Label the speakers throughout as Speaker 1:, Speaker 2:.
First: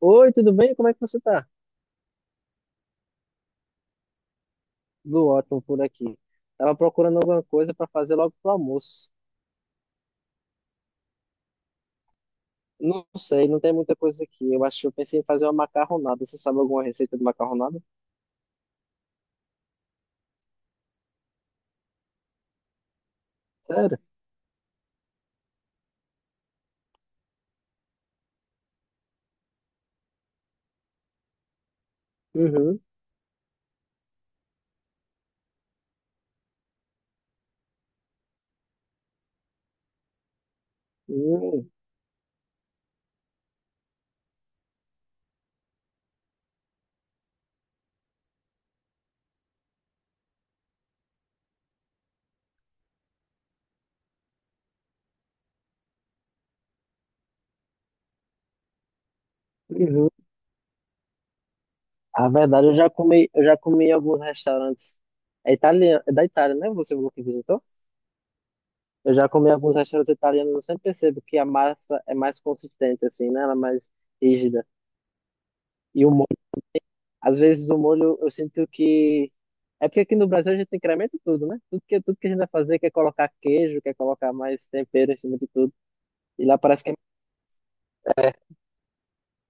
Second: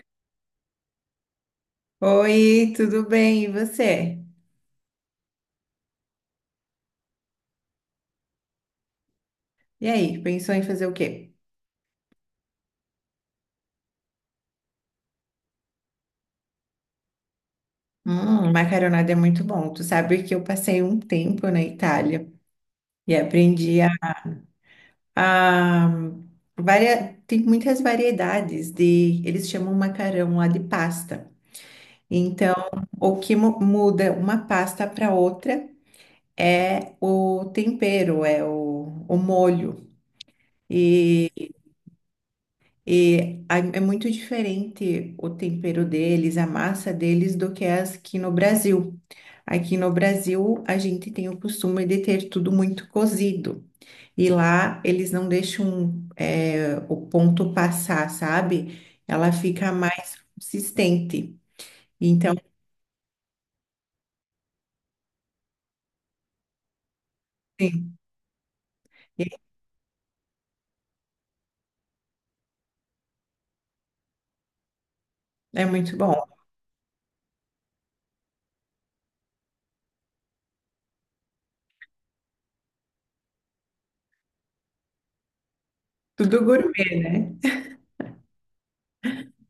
Speaker 1: Oi, tudo bem? Como é que você tá?
Speaker 2: Oi, tudo bem? E você?
Speaker 1: Tudo ótimo por aqui. Tava procurando alguma coisa para fazer logo pro almoço.
Speaker 2: E aí, pensou em fazer o quê?
Speaker 1: Não sei, não tem muita coisa aqui. Eu acho que eu pensei em fazer uma macarronada. Você sabe alguma receita de macarronada?
Speaker 2: Macarronada é muito bom. Tu sabe que eu passei um tempo na Itália e aprendi a,
Speaker 1: Sério?
Speaker 2: a tem muitas variedades de, eles chamam macarrão lá de pasta. Então,
Speaker 1: Uhum.
Speaker 2: o que muda uma pasta para outra é o tempero, é o molho.
Speaker 1: Uhum.
Speaker 2: É muito diferente o tempero deles, a massa deles, do que as aqui no Brasil. Aqui no Brasil, a gente tem o costume de ter tudo muito cozido. E lá, eles não deixam, o ponto passar, sabe? Ela fica
Speaker 1: Uhum.
Speaker 2: mais consistente.
Speaker 1: A
Speaker 2: Então,
Speaker 1: verdade, eu já comi em alguns restaurantes. É italiano, é da Itália, né? Você falou que visitou?
Speaker 2: sim,
Speaker 1: Eu já comi em alguns restaurantes italianos. Eu sempre percebo que a massa é mais consistente, assim, né? Ela é mais rígida.
Speaker 2: é muito
Speaker 1: E o
Speaker 2: bom.
Speaker 1: Às vezes o molho eu sinto que. É porque aqui no Brasil a gente incrementa tudo, né? Tudo que a gente vai fazer quer colocar queijo, quer colocar mais tempero em cima de tudo.
Speaker 2: Tudo
Speaker 1: E lá parece que
Speaker 2: gourmet, né?
Speaker 1: é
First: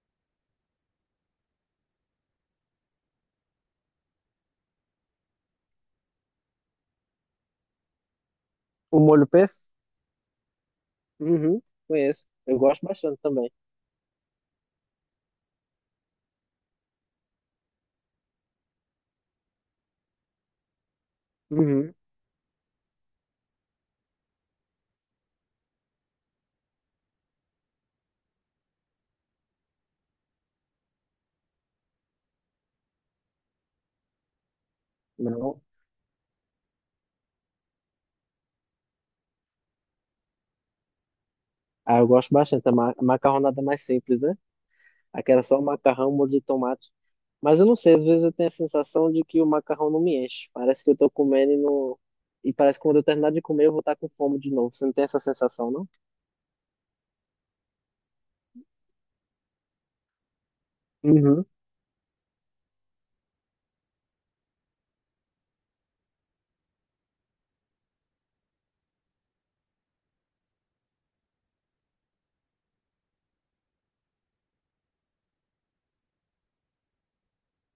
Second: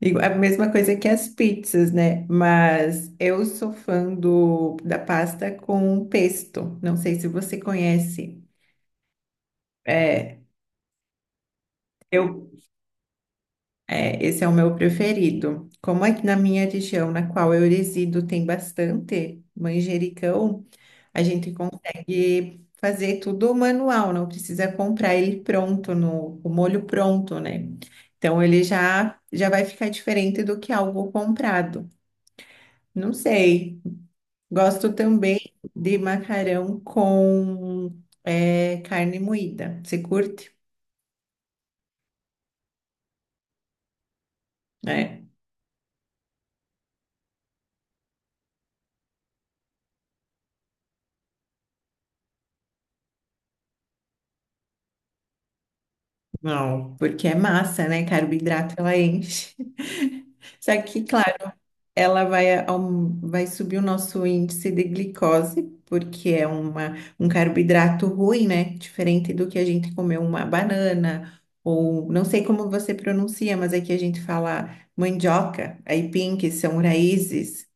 Speaker 2: Digo, a mesma coisa que as pizzas, né? Mas eu sou fã do, da pasta com pesto. Não sei se você conhece.
Speaker 1: o molho pesto.
Speaker 2: É,
Speaker 1: Uhum, conheço.
Speaker 2: eu,
Speaker 1: Eu gosto bastante também.
Speaker 2: é, esse é o meu preferido. Como aqui na minha região, na qual eu resido, tem bastante manjericão, a gente
Speaker 1: Uhum.
Speaker 2: consegue fazer tudo manual, não precisa comprar ele pronto, no, o molho pronto, né? Então ele já, já vai ficar diferente do que algo comprado. Não sei. Gosto também
Speaker 1: Não.
Speaker 2: de macarrão com carne moída. Você curte?
Speaker 1: Ah, eu gosto bastante. A macarronada mais simples, né?
Speaker 2: É.
Speaker 1: Aquela só o macarrão, molho de tomate. Mas eu não sei, às vezes eu tenho a sensação de que o macarrão não me enche. Parece que eu tô comendo e não. E parece que quando eu terminar de comer, eu vou estar com fome de novo. Você não tem essa sensação, não?
Speaker 2: Não, porque é massa, né? Carboidrato ela enche. Só que,
Speaker 1: Uhum.
Speaker 2: claro, ela vai, vai subir o nosso índice de glicose, porque é uma, um carboidrato ruim, né? Diferente do que a gente comer uma banana, ou não sei como você pronuncia, mas aqui a gente fala mandioca, aipim, que são raízes.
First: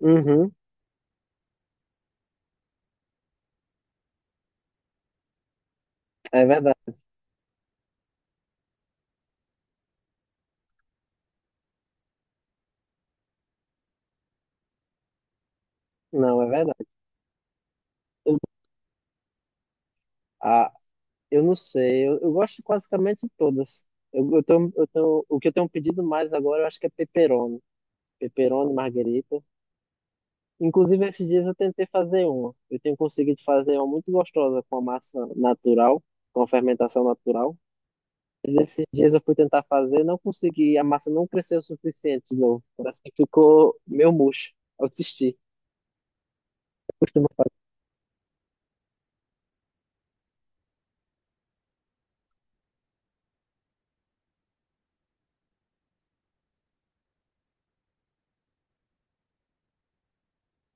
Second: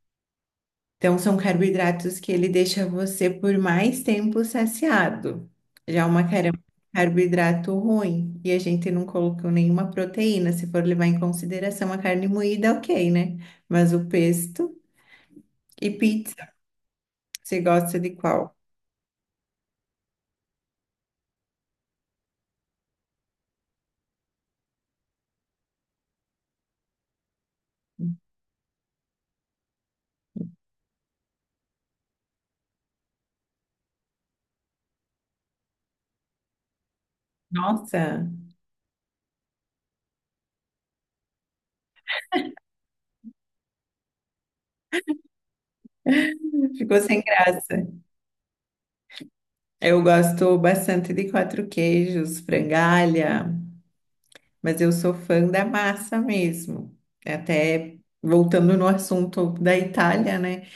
Speaker 1: Uhum.
Speaker 2: Então, são carboidratos que ele deixa você por mais tempo saciado. Já o
Speaker 1: É
Speaker 2: macarrão é um
Speaker 1: verdade.
Speaker 2: carboidrato ruim. E a gente não colocou nenhuma proteína. Se for levar em consideração a carne moída, ok, né? Mas o pesto e
Speaker 1: Não, é
Speaker 2: pizza,
Speaker 1: verdade.
Speaker 2: você gosta de
Speaker 1: Eu,
Speaker 2: qual?
Speaker 1: ah, eu não sei. Eu gosto de basicamente todas. Eu, eu tenho, o que eu tenho pedido mais agora, eu acho que é pepperoni. Pepperoni, marguerita. Inclusive, esses dias eu tentei fazer uma. Eu tenho conseguido fazer uma muito gostosa com a massa natural, com a fermentação natural.
Speaker 2: Nossa,
Speaker 1: Mas esses dias eu fui tentar fazer, não consegui. A massa não cresceu o suficiente de novo. Parece que ficou meio murcha. Eu desisti. Eu
Speaker 2: ficou sem
Speaker 1: costumo fazer.
Speaker 2: graça. Eu gosto bastante de quatro queijos, frangalha, mas eu sou fã da massa mesmo. Até voltando no assunto da Itália, né?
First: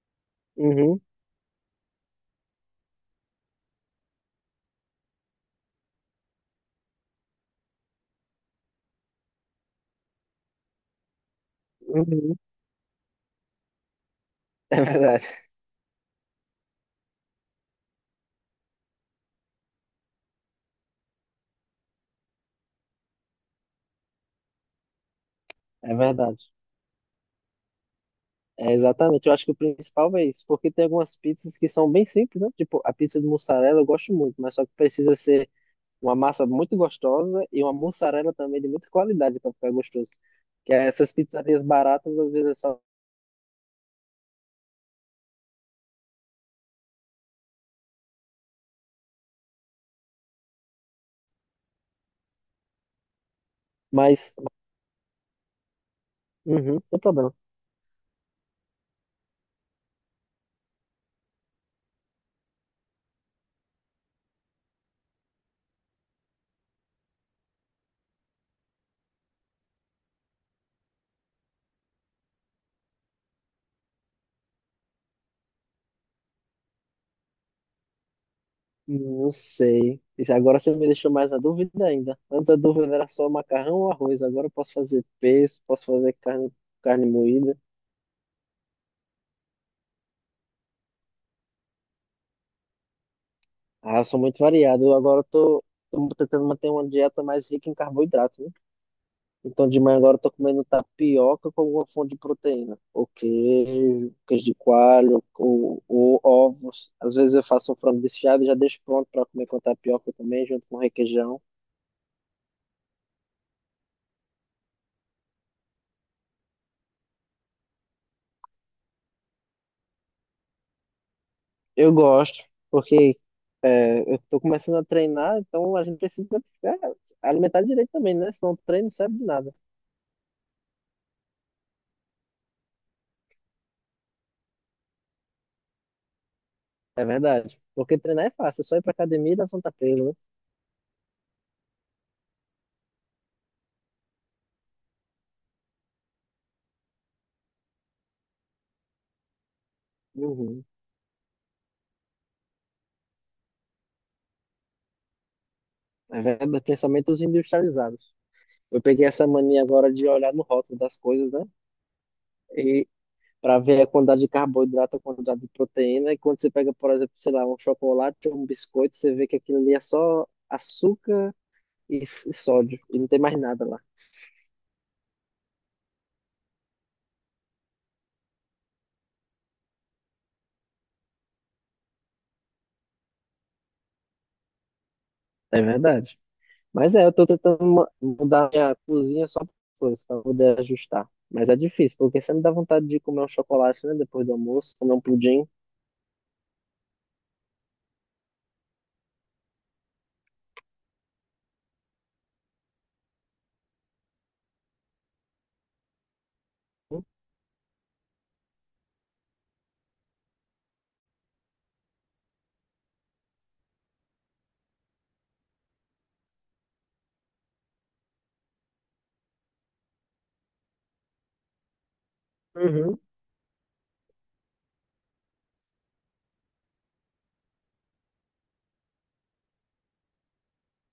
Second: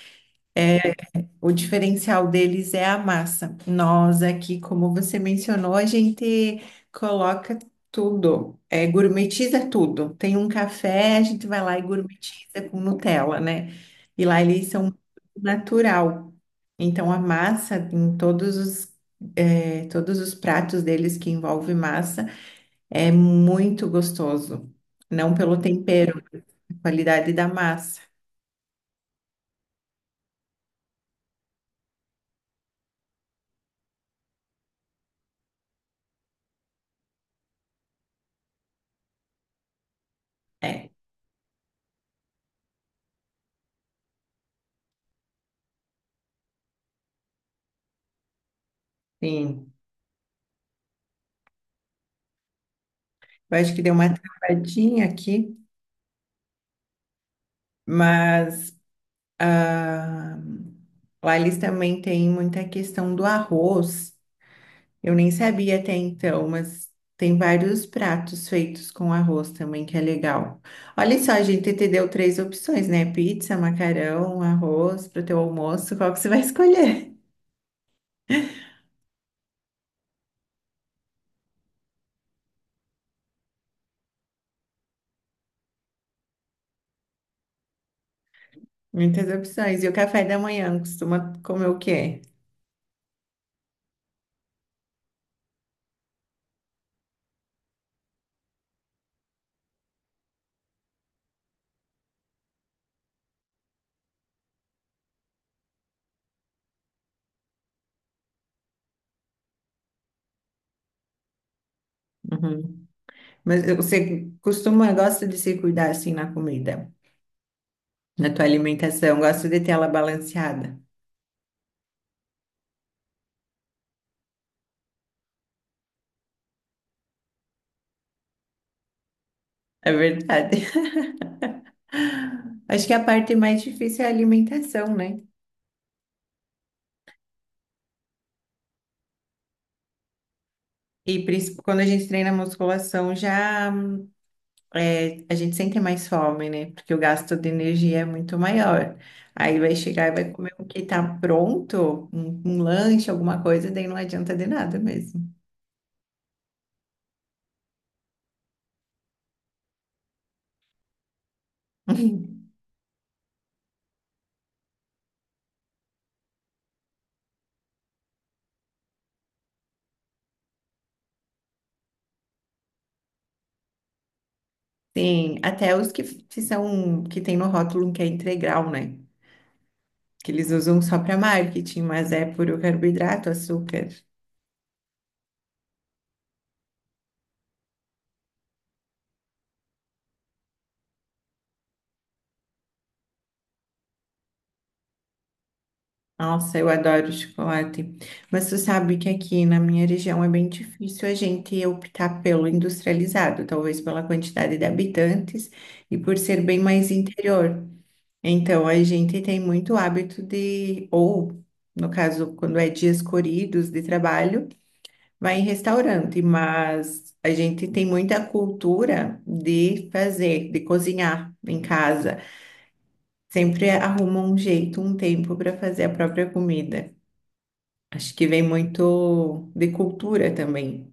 Speaker 1: Uhum,
Speaker 2: O diferencial deles é a massa. Nós aqui, como você mencionou, a gente coloca tudo, gourmetiza tudo. Tem um café, a gente vai lá e
Speaker 1: uhum.
Speaker 2: gourmetiza com Nutella, né? E lá eles
Speaker 1: É
Speaker 2: são
Speaker 1: verdade.
Speaker 2: natural. Então a massa em todos os todos os pratos deles que envolve massa é muito gostoso. Não pelo
Speaker 1: É
Speaker 2: tempero,
Speaker 1: verdade.
Speaker 2: a qualidade da massa.
Speaker 1: É, exatamente, eu acho que o principal é isso, porque tem algumas pizzas que são bem simples, né? Tipo, a pizza de mussarela eu gosto muito, mas só que precisa ser uma massa muito gostosa e uma mussarela também de muita qualidade para ficar gostoso. Que é
Speaker 2: É,
Speaker 1: essas pizzarias baratas às vezes é só.
Speaker 2: sim. Eu acho que deu uma
Speaker 1: Mas,
Speaker 2: travadinha aqui.
Speaker 1: uhum, sem problema.
Speaker 2: Mas ah, lá eles também têm muita questão do arroz. Eu nem sabia até então, mas tem vários pratos feitos com arroz também, que é legal. Olha só, a gente te deu três opções, né? Pizza, macarrão, arroz para o teu almoço. Qual que você vai escolher?
Speaker 1: Não sei. Isso agora você me deixou mais na dúvida ainda. Antes a dúvida era só macarrão ou arroz, agora eu posso fazer pesto, posso fazer carne, carne moída.
Speaker 2: Muitas opções. E o café da manhã costuma comer o quê?
Speaker 1: Ah, eu sou muito variado. Eu Agora tô tentando manter uma dieta mais rica em carboidrato, né? Então, de manhã agora eu tô comendo tapioca com alguma fonte de proteína. Ou queijo, queijo de coalho, ou ovos. Às vezes eu faço um frango desfiado e já deixo pronto para comer com tapioca também, junto com requeijão.
Speaker 2: Uhum. Mas você costuma, gosta de se cuidar assim na comida, na tua alimentação, gosta de ter ela balanceada.
Speaker 1: Eu gosto, porque eu tô começando a treinar, então a gente precisa é, alimentar direito também, né? Senão o treino não serve de nada.
Speaker 2: É verdade. Acho que a parte mais difícil é a alimentação, né?
Speaker 1: É verdade. Porque treinar é fácil, é só ir pra academia e levantar peso, né?
Speaker 2: Quando a gente treina musculação, já a gente sente mais fome, né? Porque o gasto de energia é muito maior. Aí vai chegar e vai comer o
Speaker 1: Uhum.
Speaker 2: que tá pronto, um lanche, alguma coisa, daí não adianta de nada mesmo.
Speaker 1: É verdade, principalmente os industrializados. Eu peguei essa mania agora de olhar no rótulo das coisas, né? E, Para ver a quantidade de carboidrato, a quantidade de proteína. E quando você pega, por exemplo, sei lá, um chocolate ou um biscoito, você vê que aquilo ali é só açúcar e sódio, e não tem mais nada lá.
Speaker 2: Sim, até os que são que tem no rótulo que é integral, né? Que eles usam só para marketing, mas é puro carboidrato, açúcar.
Speaker 1: É verdade. Mas é, eu tô tentando mudar minha cozinha só por coisas, para poder ajustar. Mas é difícil, porque sempre dá vontade de comer um chocolate, né, depois do almoço, comer um pudim.
Speaker 2: Nossa, eu adoro chocolate. Mas tu sabe que aqui na minha região é bem difícil a gente optar pelo industrializado, talvez pela quantidade de habitantes e por ser bem mais interior. Então, a gente tem muito hábito de, ou no caso, quando é dias corridos de trabalho, vai em restaurante, mas a gente tem muita cultura de fazer, de cozinhar em casa.
Speaker 1: Uhum.
Speaker 2: Sempre arruma um jeito, um tempo para fazer a própria comida. Acho que vem muito de cultura também.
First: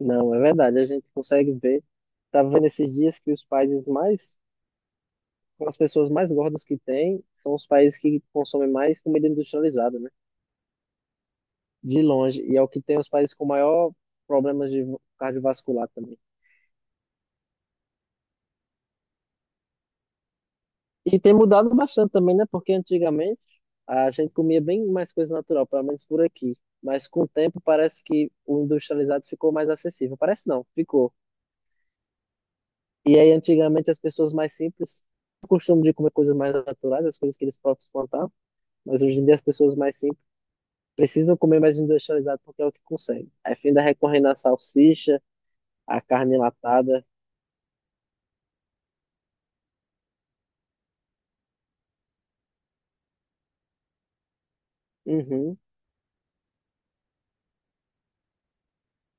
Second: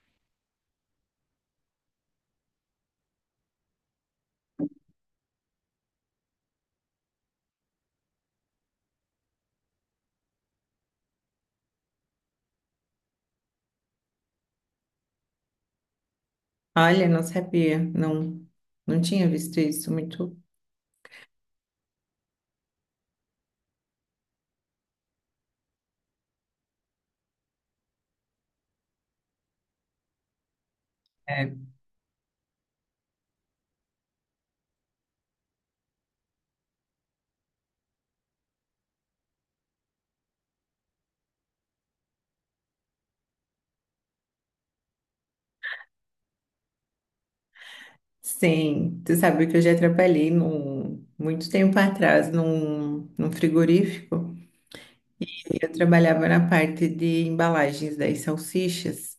Speaker 1: Não, é verdade, a gente consegue ver. Tava vendo esses dias que os países mais as pessoas mais gordas que tem são os países que consomem mais comida industrializada, né? De longe. E é o que tem os países com maior problemas de cardiovascular também.
Speaker 2: Olha, não sabia, não, não tinha visto isso muito.
Speaker 1: E tem mudado bastante também, né? Porque antigamente a gente comia bem mais coisa natural, pelo menos por aqui. Mas com o tempo parece que o industrializado ficou mais acessível. Parece não, ficou.
Speaker 2: É.
Speaker 1: E aí antigamente as pessoas mais simples tinham o costume de comer coisas mais naturais, as coisas que eles próprios plantavam. Mas hoje em dia as pessoas mais simples precisam comer mais industrializado porque é o que consegue. Aí fim da recorrendo à salsicha, à carne enlatada.
Speaker 2: Sim, tu sabe que eu já trabalhei num, muito tempo atrás num, num frigorífico. E
Speaker 1: Uhum.
Speaker 2: eu trabalhava na parte de embalagens das salsichas.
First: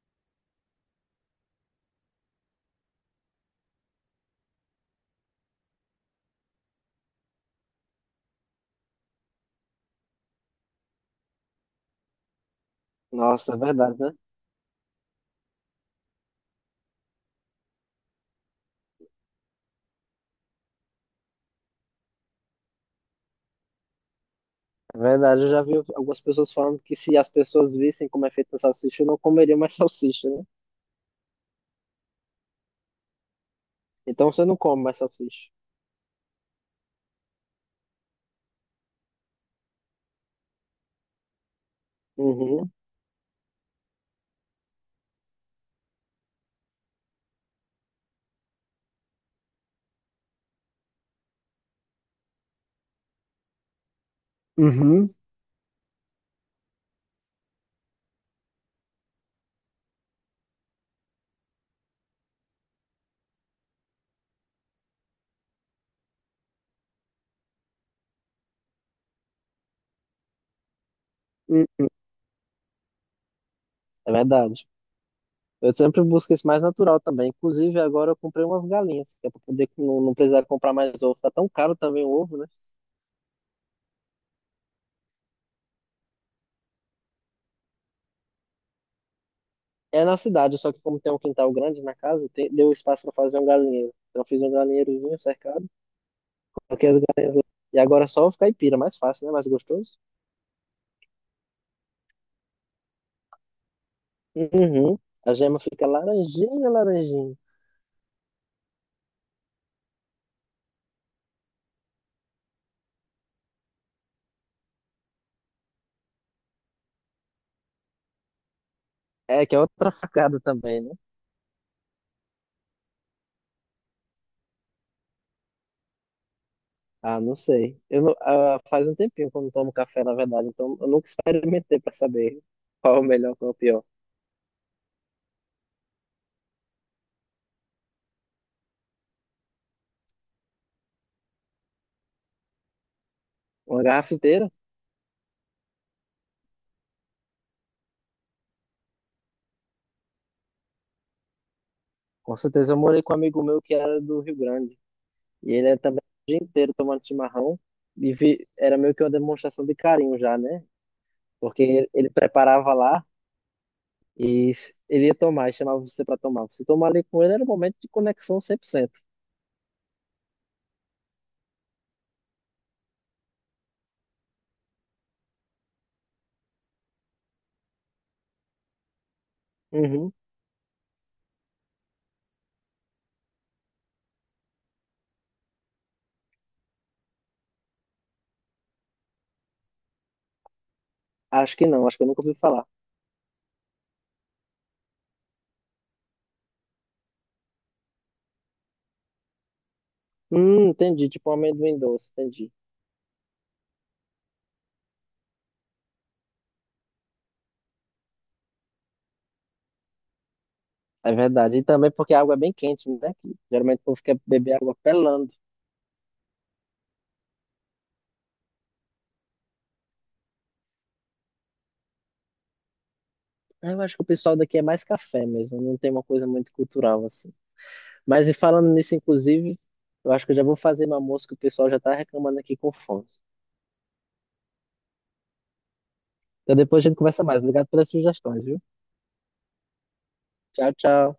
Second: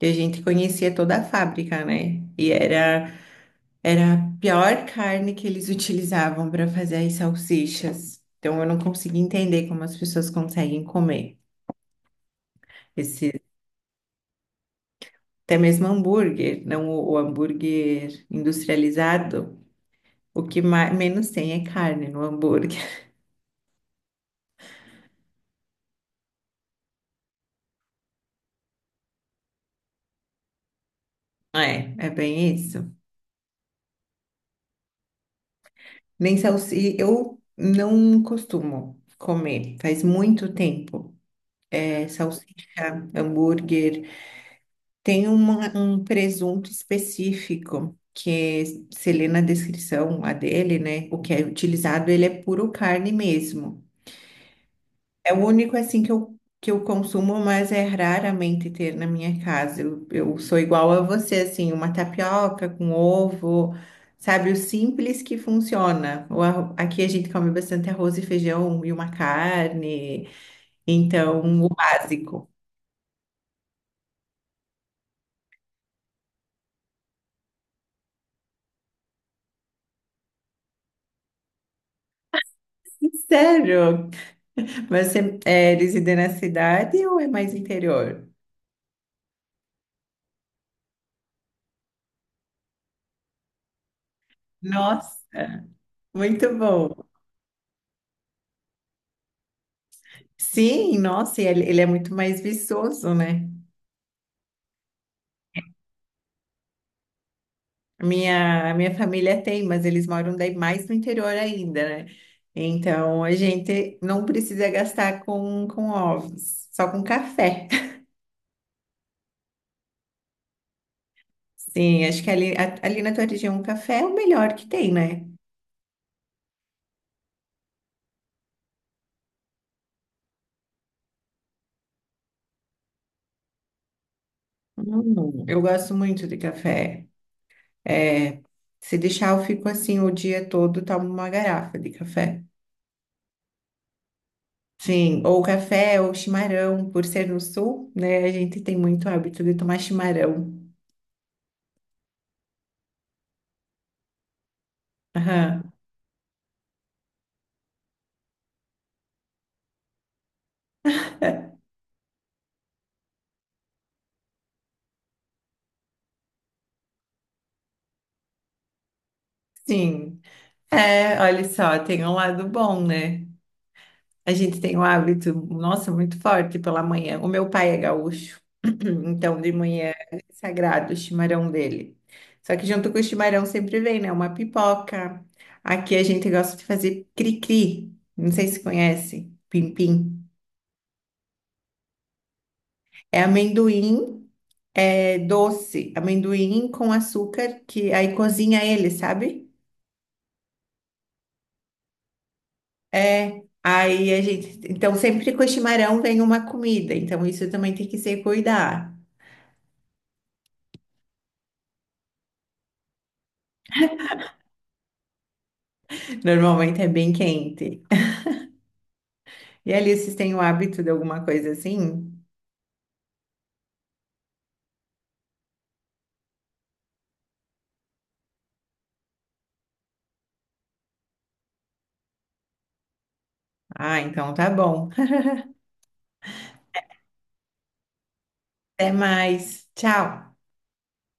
Speaker 2: E a gente conhecia toda a fábrica, né? E era, era a pior carne que eles utilizavam para fazer as salsichas. Então eu não conseguia entender como as pessoas conseguem comer esse,
Speaker 1: Nossa, é verdade, né?
Speaker 2: até mesmo hambúrguer, não o, o hambúrguer industrializado, o que mais, menos tem é carne no hambúrguer.
Speaker 1: É verdade, eu já vi algumas pessoas falando que se as pessoas vissem como é feita a salsicha, não comeriam mais salsicha, né?
Speaker 2: É, é bem isso.
Speaker 1: Então você não come mais salsicha.
Speaker 2: Nem salsicha, eu não costumo comer, faz muito tempo. É,
Speaker 1: Uhum.
Speaker 2: salsicha, hambúrguer, tem um presunto específico. Que é, se lê na descrição a dele, né? O que é utilizado, ele é puro carne mesmo.
Speaker 1: Uhum.
Speaker 2: É o único assim que eu consumo, mas é raramente ter na minha casa. Eu sou igual a você, assim, uma tapioca com ovo, sabe? O simples que funciona. Aqui a gente come bastante arroz e feijão e uma carne, então
Speaker 1: Hum,
Speaker 2: o básico.
Speaker 1: é verdade. Eu sempre busco esse mais natural também. Inclusive, agora eu comprei umas galinhas, que é pra poder não precisar comprar mais ovo. Tá tão caro também o ovo, né?
Speaker 2: Sério? Mas você é, reside na cidade ou é mais interior?
Speaker 1: É na cidade, só que como tem um quintal grande na casa, tem- deu espaço para fazer um galinheiro. Então eu fiz um galinheirozinho
Speaker 2: Nossa,
Speaker 1: cercado,
Speaker 2: muito
Speaker 1: coloquei
Speaker 2: bom.
Speaker 1: as galinhas lá. E agora é só caipira, mais fácil, né? Mais gostoso.
Speaker 2: Sim, nossa, e ele é muito mais viçoso, né?
Speaker 1: Uhum. A gema fica laranjinha, laranjinha.
Speaker 2: A minha família tem, mas eles moram daí mais no interior ainda, né? Então a gente não precisa gastar com ovos, só com café.
Speaker 1: É, que é outra facada também, né?
Speaker 2: Sim, acho que ali, ali na tua região o café é o melhor que tem, né?
Speaker 1: Ah, não sei. Eu não- Ah, faz um tempinho que eu não tomo café, na verdade, então eu nunca experimentei para saber qual é o melhor, qual é o pior.
Speaker 2: Eu gosto muito de café. É, se deixar, eu fico assim o dia todo, tomo uma garrafa de café.
Speaker 1: Uma garrafa inteira?
Speaker 2: Sim, ou café ou chimarrão, por ser no sul, né? A gente tem muito hábito de tomar chimarrão.
Speaker 1: Com certeza eu morei com um amigo meu que era do Rio Grande. E ele
Speaker 2: Aham.
Speaker 1: era também o dia inteiro tomando chimarrão. Era meio que uma demonstração de carinho já, né? Porque ele preparava lá ele ia tomar, e chamava você para tomar. Você tomar ali com ele era um momento de conexão 100%.
Speaker 2: Sim. É, olha só, tem um lado bom, né? A gente tem um hábito, nossa, muito forte pela manhã. O meu pai é gaúcho, então de manhã
Speaker 1: Uhum.
Speaker 2: é sagrado o chimarrão dele. Só que junto com o chimarrão sempre vem, né? Uma pipoca. Aqui a gente gosta de fazer cri-cri, não sei se conhece, pim-pim.
Speaker 1: Acho que não, acho que eu nunca ouvi falar.
Speaker 2: É amendoim, é doce, amendoim com açúcar, que aí cozinha ele, sabe?
Speaker 1: Entendi, tipo um amendoim doce, entendi.
Speaker 2: É, aí a gente. Então, sempre com o chimarrão vem uma comida, então isso também tem que se cuidar.
Speaker 1: É verdade. E também porque a água é bem quente, né? Que geralmente o povo quer beber água pelando.
Speaker 2: Normalmente é bem quente. E ali, vocês têm o hábito de alguma coisa assim?
Speaker 1: Eu acho que o pessoal daqui é mais café mesmo, não tem uma coisa muito cultural assim. Mas e falando nisso, inclusive, eu acho que eu já vou fazer uma almoço que o pessoal já tá reclamando aqui com fome.
Speaker 2: Ah, então tá bom.
Speaker 1: Então depois a gente conversa mais. Obrigado pelas sugestões, viu?
Speaker 2: Até mais. Tchau.
Speaker 1: Tchau, tchau.